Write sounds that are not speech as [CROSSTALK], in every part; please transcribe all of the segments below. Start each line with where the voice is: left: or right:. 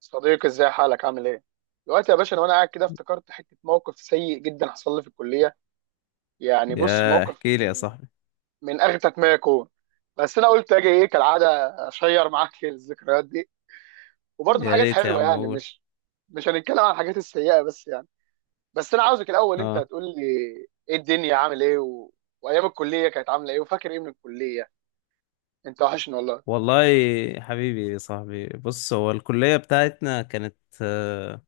right: صديقي، ازاي حالك؟ عامل ايه؟ دلوقتي يا باشا، انا وانا قاعد كده افتكرت حته موقف سيء جدا حصل لي في الكليه. يعني بص،
left: يا
right: موقف
left: احكي لي يا
right: من
left: صاحبي.
right: من اغتك ما يكون. بس انا قلت اجي ايه كالعاده، اشير معاك [LAUGHS] الذكريات دي. وبرضه في
left: يا
right: حاجات
left: ريت يا
right: حلوه،
left: عم
right: يعني
left: اقول.
right: مش هنتكلم عن الحاجات السيئه بس يعني. بس انا عاوزك الاول انت
left: اه
right: هتقول لي ايه الدنيا، عامل ايه، وايام الكليه كانت عامله ايه، وفاكر ايه من الكليه؟ انت وحشني والله.
left: والله. حبيبي يا صاحبي، بص، هو الكلية بتاعتنا كانت، آه،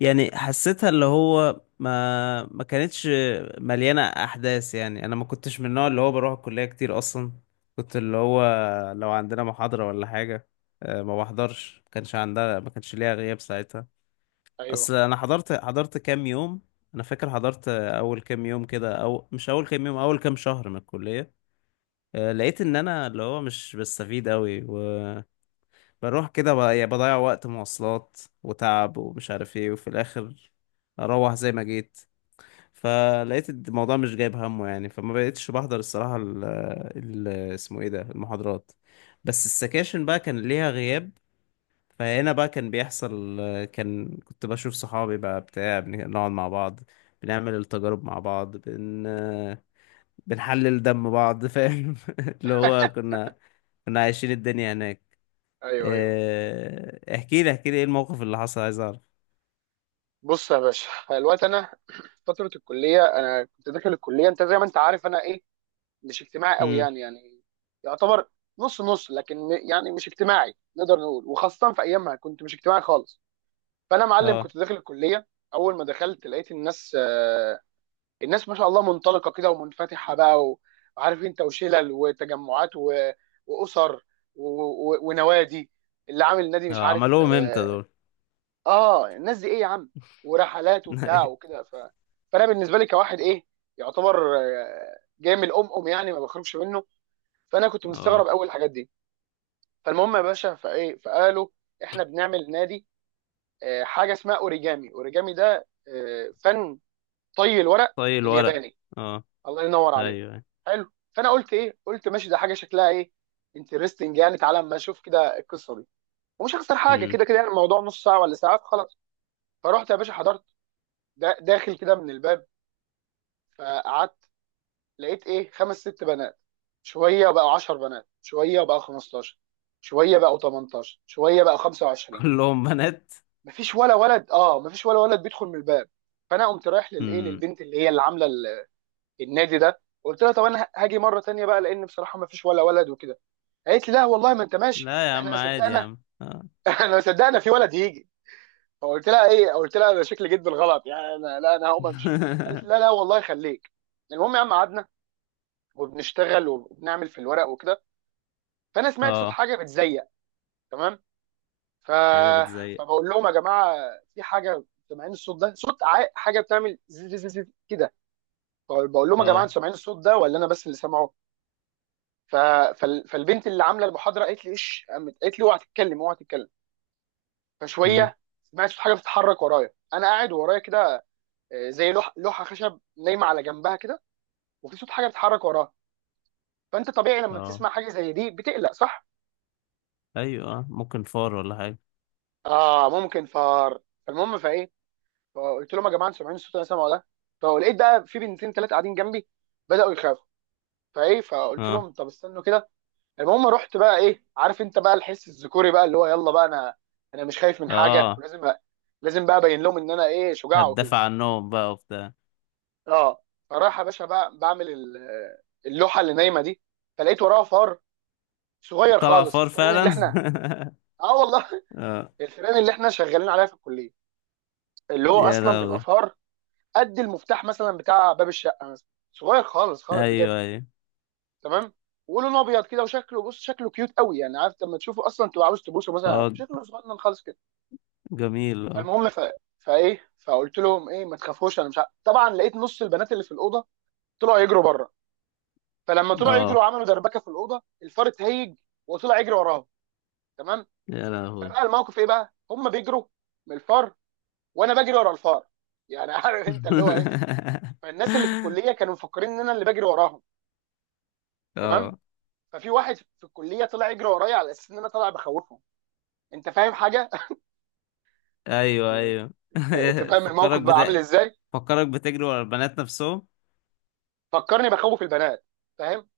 left: يعني حسيتها اللي هو ما كانتش مليانة احداث، يعني انا ما كنتش من النوع اللي هو بروح الكلية كتير اصلا. كنت اللي هو لو عندنا محاضرة ولا حاجة، ما بحضرش، ما كانش عندها، ما كانش ليها غياب ساعتها.
right: ايوه
left: اصل انا حضرت كام يوم. انا فاكر حضرت اول كام يوم كده، او مش اول كام يوم، اول كام شهر من الكلية. لقيت ان
right: [LAUGHS]
left: انا اللي هو مش بستفيد قوي وبروح كده، يعني بضيع وقت مواصلات وتعب ومش عارف ايه، وفي الاخر اروح زي ما جيت. فلقيت الموضوع مش جايب همه يعني، فما بقيتش بحضر الصراحة اسمه ايه ده، المحاضرات. بس السكاشن بقى كان ليها غياب. فهنا بقى كان بيحصل، كنت بشوف صحابي بقى بتاع، بنقعد مع بعض، بنعمل التجارب مع بعض بنحلل دم بعض، فاهم؟ [LAUGHS] اللي هو كنا عايشين الدنيا هناك.
right: ايوه، ايوه.
left: احكي لي احكي لي ايه الموقف اللي حصل، عايز اعرف.
right: بص يا باشا، الوقت انا [CLEARS THROAT] فتره الكليه، انا كنت داخل الكليه، انت زي ما انت عارف انا ايه، مش اجتماعي قوي،
left: امم.
right: يعني يعتبر نص نص، لكن يعني مش اجتماعي نقدر نقول. وخاصه في ايامها كنت مش اجتماعي خالص. فانا معلم
left: اه.
right: كنت داخل الكليه، اول ما دخلت لقيت الناس، الناس ما شاء الله منطلقه كده ومنفتحه بقى، وعارف انت، وشلل وتجمعات واسر ونوادي، اللي عامل نادي مش
left: اه
right: عارف،
left: عملوهم امتى
right: آه،
left: دول؟
right: اه الناس دي ايه يا عم، ورحلات وبتاع
left: [LAUGHS]
right: وكده. فانا بالنسبه لي كواحد ايه، يعتبر جاي من الام، ام يعني ما بخرجش منه، فانا كنت مستغرب
left: اه،
right: اول الحاجات دي. فالمهم يا باشا، فايه، فقالوا احنا بنعمل نادي، حاجه اسمها اوريجامي. اوريجامي ده فن طي الورق
left: طي الورق.
right: الياباني.
left: اه.
right: الله ينور عليك.
left: ايوه.
right: حلو. فانا قلت ايه، قلت ماشي، ده حاجه شكلها ايه، انترستنج يعني، تعالى اما اشوف كده القصه دي. ومش هخسر حاجه
left: امم.
right: كده كده، يعني الموضوع نص ساعه ولا ساعه، خلاص. فرحت يا باشا، حضرت، داخل كده من الباب. فقعدت، لقيت ايه، خمس ست بنات، شويه بقوا 10 بنات، شويه بقوا 15، شويه بقوا 18، شويه بقوا
left: [LAUGHS]
right: 25.
left: كلهم بنات.
right: مفيش ولا ولد. اه مفيش ولا ولد بيدخل من الباب. فانا قمت رايح للايه،
left: امم.
right: للبنت اللي هي اللي عامله النادي ده، قلت لها طب انا هاجي مره تانية بقى، لان بصراحه مفيش ولا ولد وكده. قالت لي لا والله، ما انت ماشي،
left: لا يا
right: احنا
left: عم،
right: ما
left: عادي يا
right: صدقنا.
left: عم، اه.
right: [LAUGHS] احنا ما صدقنا في ولد يجي. فقلت لها ايه، قلت لها انا شكلي جيت بالغلط يعني، انا لا، انا هقوم امشي. قالت لي لا
left: [LAUGHS]
right: لا والله خليك. المهم يا عم قعدنا، وبنشتغل وبنعمل في الورق وكده. فانا سمعت صوت
left: اه.
right: حاجه بتزيق، تمام. ف...
left: حاجة بتزيق؟
right: فبقول لهم يا جماعه، في حاجه، سامعين الصوت ده؟ صوت حاجه بتعمل زي زي زي زي كده. بقول لهم يا جماعه، انتوا
left: اه.
right: سامعين الصوت ده، ولا انا بس اللي سامعه؟ ف... فالبنت اللي عامله المحاضره قالت لي ايش، قامت قالت لي اوعى تتكلم، اوعى تتكلم.
left: امم.
right: فشويه سمعت صوت حاجه بتتحرك ورايا، انا قاعد ورايا كده زي لوحه خشب نايمه على جنبها كده، وفي صوت حاجه بتتحرك وراها. فانت طبيعي لما
left: اه.
right: بتسمع حاجه زي دي بتقلق، صح.
left: ايوه آه. ممكن فار ولا حاجة.
right: اه ممكن فار. المهم فايه، فقلت لهم يا جماعه، انتوا سامعين الصوت اللي انا سامعه ده؟ فلقيت بقى في بنتين ثلاثه قاعدين جنبي بداوا يخافوا. فايه، فقلت
left: اه.
right: لهم طب استنوا كده. المهم رحت بقى ايه، عارف انت بقى الحس الذكوري بقى، اللي هو يلا بقى، انا مش خايف من حاجه،
left: اه،
right: ولازم بقى، لازم بقى ابين لهم ان انا ايه، شجاع وكده.
left: هتدافع عنهم بقى وبتاع.
right: اه. فراح يا باشا بقى، بعمل اللوحه اللي نايمه دي، فلقيت وراها فار صغير
left: طلع
right: خالص.
left: فار
right: الفيران اللي
left: فعلا.
right: احنا، اه والله.
left: [LAUGHS] اه.
right: [LAUGHS] الفيران اللي احنا شغالين عليها في الكليه، اللي هو
left: يا
right: اصلا بيبقى
left: لهوي.
right: فار قد المفتاح مثلا بتاع باب الشقه مثلا، صغير خالص خالص
left: ايوه
right: بجد،
left: ايوه.
right: تمام. ولونه ابيض كده، وشكله بص شكله كيوت قوي يعني، عارف لما تشوفه اصلا تبقى عاوز تبوسه مثلا،
left: اه،
right: شكله صغنن خالص كده.
left: جميل اه.
right: المهم فايه، فقلت لهم ايه، ما تخافوش انا مش عارف. طبعا لقيت نص البنات اللي في الاوضه طلعوا يجروا بره. فلما طلعوا
left: اه.
right: يجروا عملوا دربكه في الاوضه، الفار اتهيج وطلع يجري وراهم، تمام.
left: يا لهوي.
right: فبقى الموقف ايه بقى، هم بيجروا من الفار، وانا بجري ورا الفار، يعني [LAUGHS] عارف انت اللي هو ايه.
left: [LAUGHS]
right: فالناس اللي في الكليه كانوا مفكرين ان انا اللي بجري وراهم، تمام.
left: اه.
right: ففي واحد في الكليه طلع يجري ورايا، على اساس ان انا طالع بخوفهم، انت فاهم حاجه. [LAUGHS]
left: ايوه
right: يعني
left: ايوه.
right: انت، انت
left: [LAUGHS]
right: فاهم الموقف
left: فكرك
right: بقى عامل
left: بت...
right: ازاي.
left: فكرك بتجري ورا البنات نفسهم.
right: فكرني بخوف البنات، فاهم.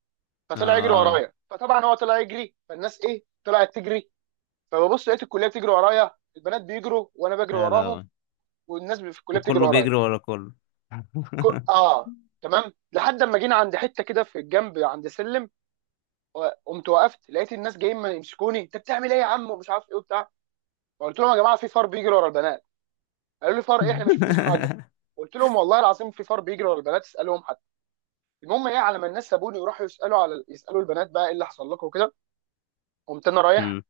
right: فطلع يجري
left: اه.
right: ورايا، فطبعا هو طلع يجري فالناس ايه طلعت تجري. فببص لقيت الكليه بتجري ورايا، البنات بيجروا وانا بجري
left: يا
right: وراهم،
left: لهوي.
right: والناس في الكليه بتجري
left: وكله
right: ورايا.
left: بيجري ورا كله. [LAUGHS]
right: اه، تمام. لحد اما جينا عند حته كده في الجنب عند سلم، قمت وقفت، لقيت الناس جايين ما يمسكوني، انت بتعمل ايه يا عم، ومش عارف ايه، وبتاع. فقلت لهم يا جماعه، في فار بيجري ورا البنات. قالوا لي فار ايه، احنا ما شفناش حاجه. قلت لهم والله العظيم في فار بيجري ورا البنات، اسالهم حد. المهم ايه، على ما الناس سابوني وراحوا يسالوا على يسالوا البنات بقى ايه اللي حصل لكم وكده، قمت انا رايح
left: امم.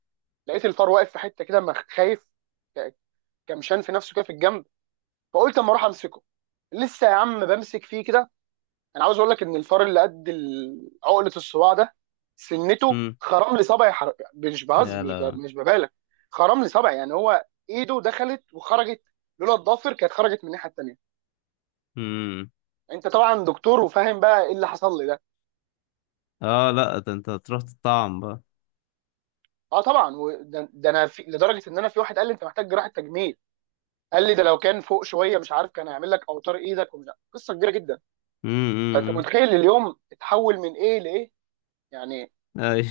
right: لقيت الفار واقف في حته كده خايف، ك- كمشان في نفسه كده في الجنب. فقلت اما اروح امسكه. لسه يا عم بمسك فيه كده، انا عاوز اقول لك ان الفار اللي قد عقله الصباع ده، سنته
left: امم.
right: خرم لي صبعي. مش بهز،
left: يا لهوي.
right: مش ببالغ، خرم لي صبعي، يعني هو ايده دخلت وخرجت، لولا الضافر كانت خرجت من الناحيه التانيه.
left: امم.
right: انت طبعا دكتور وفاهم بقى ايه اللي حصل لي ده.
left: اه لا، ده انت هتروح تطعم بقى.
right: اه طبعا. ده انا في، لدرجه ان انا في واحد قال لي انت محتاج جراحه تجميل، قال لي ده لو كان فوق شويه مش عارف كان هيعمل لك اوتار ايدك، ومش عارف. قصه كبيره جدا. فانت
left: امم.
right: متخيل اليوم اتحول من ايه لايه، يعني
left: ايوه.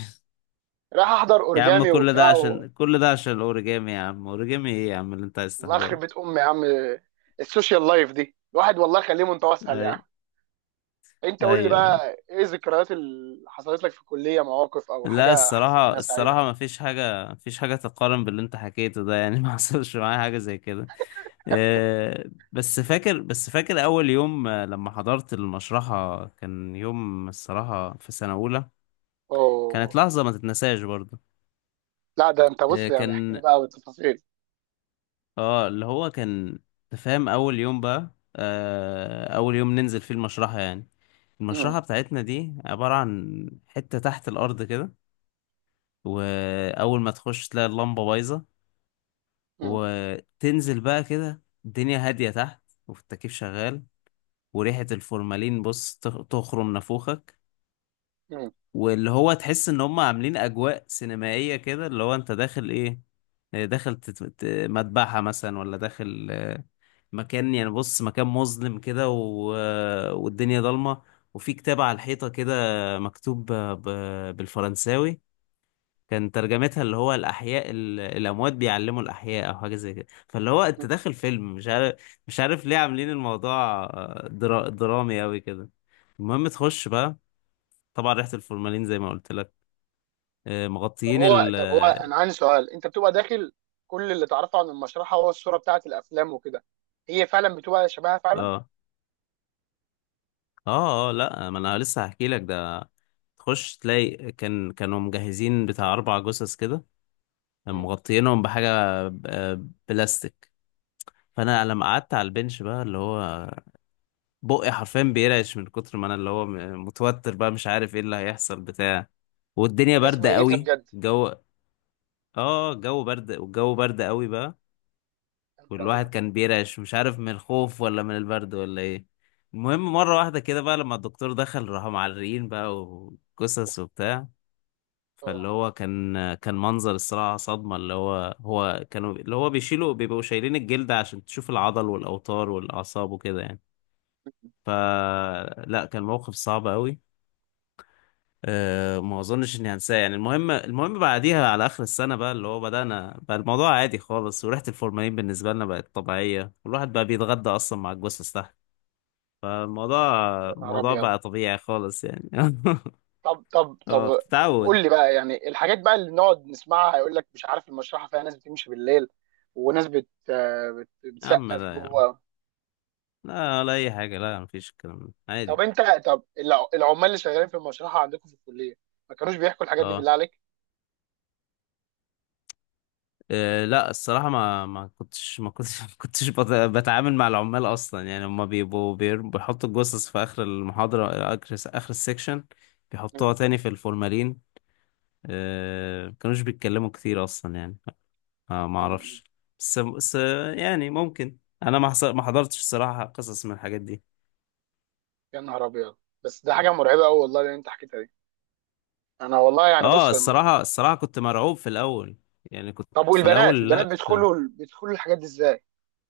right: رايح احضر
left: يا عم،
right: اوريجامي
left: كل ده
right: وبتاع
left: عشان، كل ده عشان الاوريجامي يا عم، اوريجامي ايه يا عم اللي انت عايز
right: الله يخرب
left: تحضره؟
right: بيت امي يا عم. السوشيال لايف دي الواحد والله خليه متوسهل
left: اي.
right: يعني. انت قول لي
left: ايوه ايوه.
right: بقى ايه الذكريات اللي حصلت لك في الكليه، مواقف او
left: لا،
right: حاجه
left: الصراحة،
right: حزينه سعيده.
left: الصراحة ما فيش حاجة، ما فيش حاجة تقارن باللي انت حكيته ده يعني، [LAUGHS] ما حصلش معايا حاجة زي كده. آه، بس فاكر أول يوم، لما حضرت المشرحة، كان يوم الصراحة، في سنة أولى. كانت
right: اوه.
left: لحظة ما تتنساش برضه.
right: لا ده انت بص، يعني احكي لي
left: كان،
right: بقى بالتفاصيل.
left: اه اللي هو كان تفهم، أول يوم بقى، أول يوم ننزل فيه المشرحة يعني. المشرحة
right: مم.
left: بتاعتنا دي عبارة عن حتة تحت الأرض كده، وأول ما تخش تلاقي اللمبة بايظة،
right: مم.
left: وتنزل بقى كده الدنيا هادية تحت، والتكييف شغال، وريحة الفورمالين بص تخرم نافوخك،
right: مم.
left: واللي هو تحس ان هم عاملين اجواء سينمائية كده، اللي هو انت داخل ايه؟ داخل مذبحة مثلا، ولا داخل مكان يعني، بص مكان مظلم كده والدنيا ضلمة، وفي كتاب على الحيطة كده مكتوب بالفرنساوي، كان ترجمتها اللي هو الأحياء الأموات بيعلموا الأحياء، أو حاجة زي كده، فاللي هو أنت
right: مم.
left: داخل فيلم مش عارف. مش عارف ليه عاملين الموضوع درامي أوي كده. المهم تخش بقى، طبعا ريحة الفورمالين زي ما قلت لك،
right: طب
left: مغطيين
right: هو،
left: ال.
right: انا عندي سؤال، انت بتبقى داخل، كل اللي تعرفه عن المشرحه هو الصوره بتاعت الافلام وكده، هي فعلا بتبقى شبهها فعلا؟
left: اه. اه. اه، لا ما انا لسه هحكي لك ده. تخش تلاقي كان كانوا مجهزين بتاع 4 جثث كده،
right: مم.
left: مغطيينهم بحاجة، بلاستيك. فانا لما
right: مم.
left: قعدت على البنش بقى، اللي هو بقي حرفيا بيرعش من كتر ما انا اللي هو متوتر بقى، مش عارف ايه اللي هيحصل بتاع،
right: دي
left: والدنيا
right: ناس
left: باردة
right: ميته
left: قوي
right: بجد.
left: الجو. اه، الجو برد، والجو برد قوي بقى،
right: يا نهار
left: والواحد
right: ابيض.
left: كان بيرعش مش عارف من الخوف ولا من البرد ولا ايه. المهم
right: مم.
left: مرة واحدة كده بقى لما الدكتور دخل راحوا معرقين بقى، وقصص وبتاع، فاللي
right: اه.
left: هو كان منظر الصراحة صدمة، اللي هو هو كانوا اللي هو بيشيلوا، بيبقوا شايلين الجلد عشان تشوف العضل والأوتار والأعصاب وكده يعني. فلا، كان موقف صعب قوي. أه، ما اظنش اني هنساه يعني. المهم بعديها على اخر السنه بقى، اللي هو بدانا بقى الموضوع عادي خالص، وريحه الفورمالين بالنسبه لنا بقت طبيعيه، والواحد بقى بيتغدى اصلا مع الجثث تحت. فالموضوع
right: يا نهار
left: الموضوع
right: ابيض.
left: بقى طبيعي خالص يعني.
right: طب طب
left: [LAUGHS] اه،
right: طب طب
left: بتتعود.
right: قول لي بقى، يعني الحاجات بقى اللي نقعد نسمعها، هيقول لك مش عارف المشرحه فيها ناس بتمشي بالليل، وناس بت
left: يا عم
right: بتسقف
left: لا يا عم،
right: جوه.
left: لا ولا اي حاجه، لا مفيش، الكلام ده
right: طب
left: عادي.
right: انت، طب العمال اللي شغالين في المشرحه عندكم في الكليه ما كانوش بيحكوا الحاجات دي
left: اه.
right: بالله عليك؟
left: لا الصراحة، ما كنتش [LAUGHS] ما كنتش بتعامل مع العمال أصلا يعني، هما بيبقوا بيحطوا الجثث في آخر المحاضرة، آخر السكشن، بيحطوها
right: مم.
left: تاني في الفورمالين. ما كانوش بيتكلموا كتير أصلا يعني. ما
right: مم.
left: أعرفش. بس يعني ممكن. أنا ما حضرتش الصراحة قصص من الحاجات دي.
right: يا نهار ابيض. بس ده حاجه مرعبه قوي والله اللي انت حكيتها دي. انا والله يعني
left: اه،
right: بص
left: الصراحة، الصراحة كنت مرعوب في الأول. يعني كنت.
right: طب
left: في
right: والبنات،
left: الأول لا
right: البنات
left: كنت.
right: بيدخلوا بيدخلوا الحاجات دي ازاي؟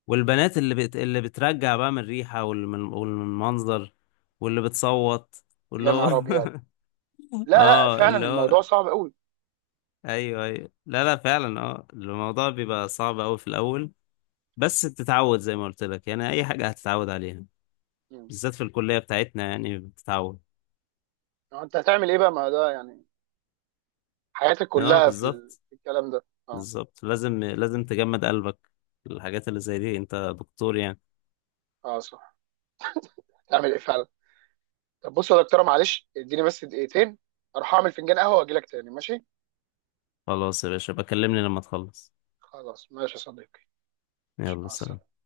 left: والبنات اللي اللي بترجع بقى من الريحة والمنظر، المنظر، واللي بتصوت،
right: يا
left: واللي هو
right: نهار ابيض.
left: [LAUGHS]
right: لا لا
left: اه
right: فعلا
left: اللي
right: الموضوع
left: هو.
right: صعب قوي.
left: ايوه ايوه، لا لا فعلا، اه الموضوع بيبقى صعب قوي في الاول، بس بتتعود زي ما قلت لك يعني، اي حاجة هتتعود عليها،
right: مم.
left: بالذات في الكلية بتاعتنا يعني بتتعود.
right: انت هتعمل ايه بقى، ما ده يعني حياتك
left: اه
right: كلها في
left: بالظبط،
right: في الكلام ده، اه.
left: بالظبط، لازم تجمد قلبك، الحاجات اللي زي دي، انت دكتور يعني.
right: اه صح، هتعمل ايه فعلا. طب بص يا دكتوره، معلش اديني بس دقيقتين اروح اعمل فنجان قهوه واجي لك تاني، ماشي؟
left: خلاص يا باشا، بكلمني لما تخلص.
right: خلاص، ماشي يا صديقي. ماشي،
left: يلا
right: مع
left: سلام.
right: السلامه.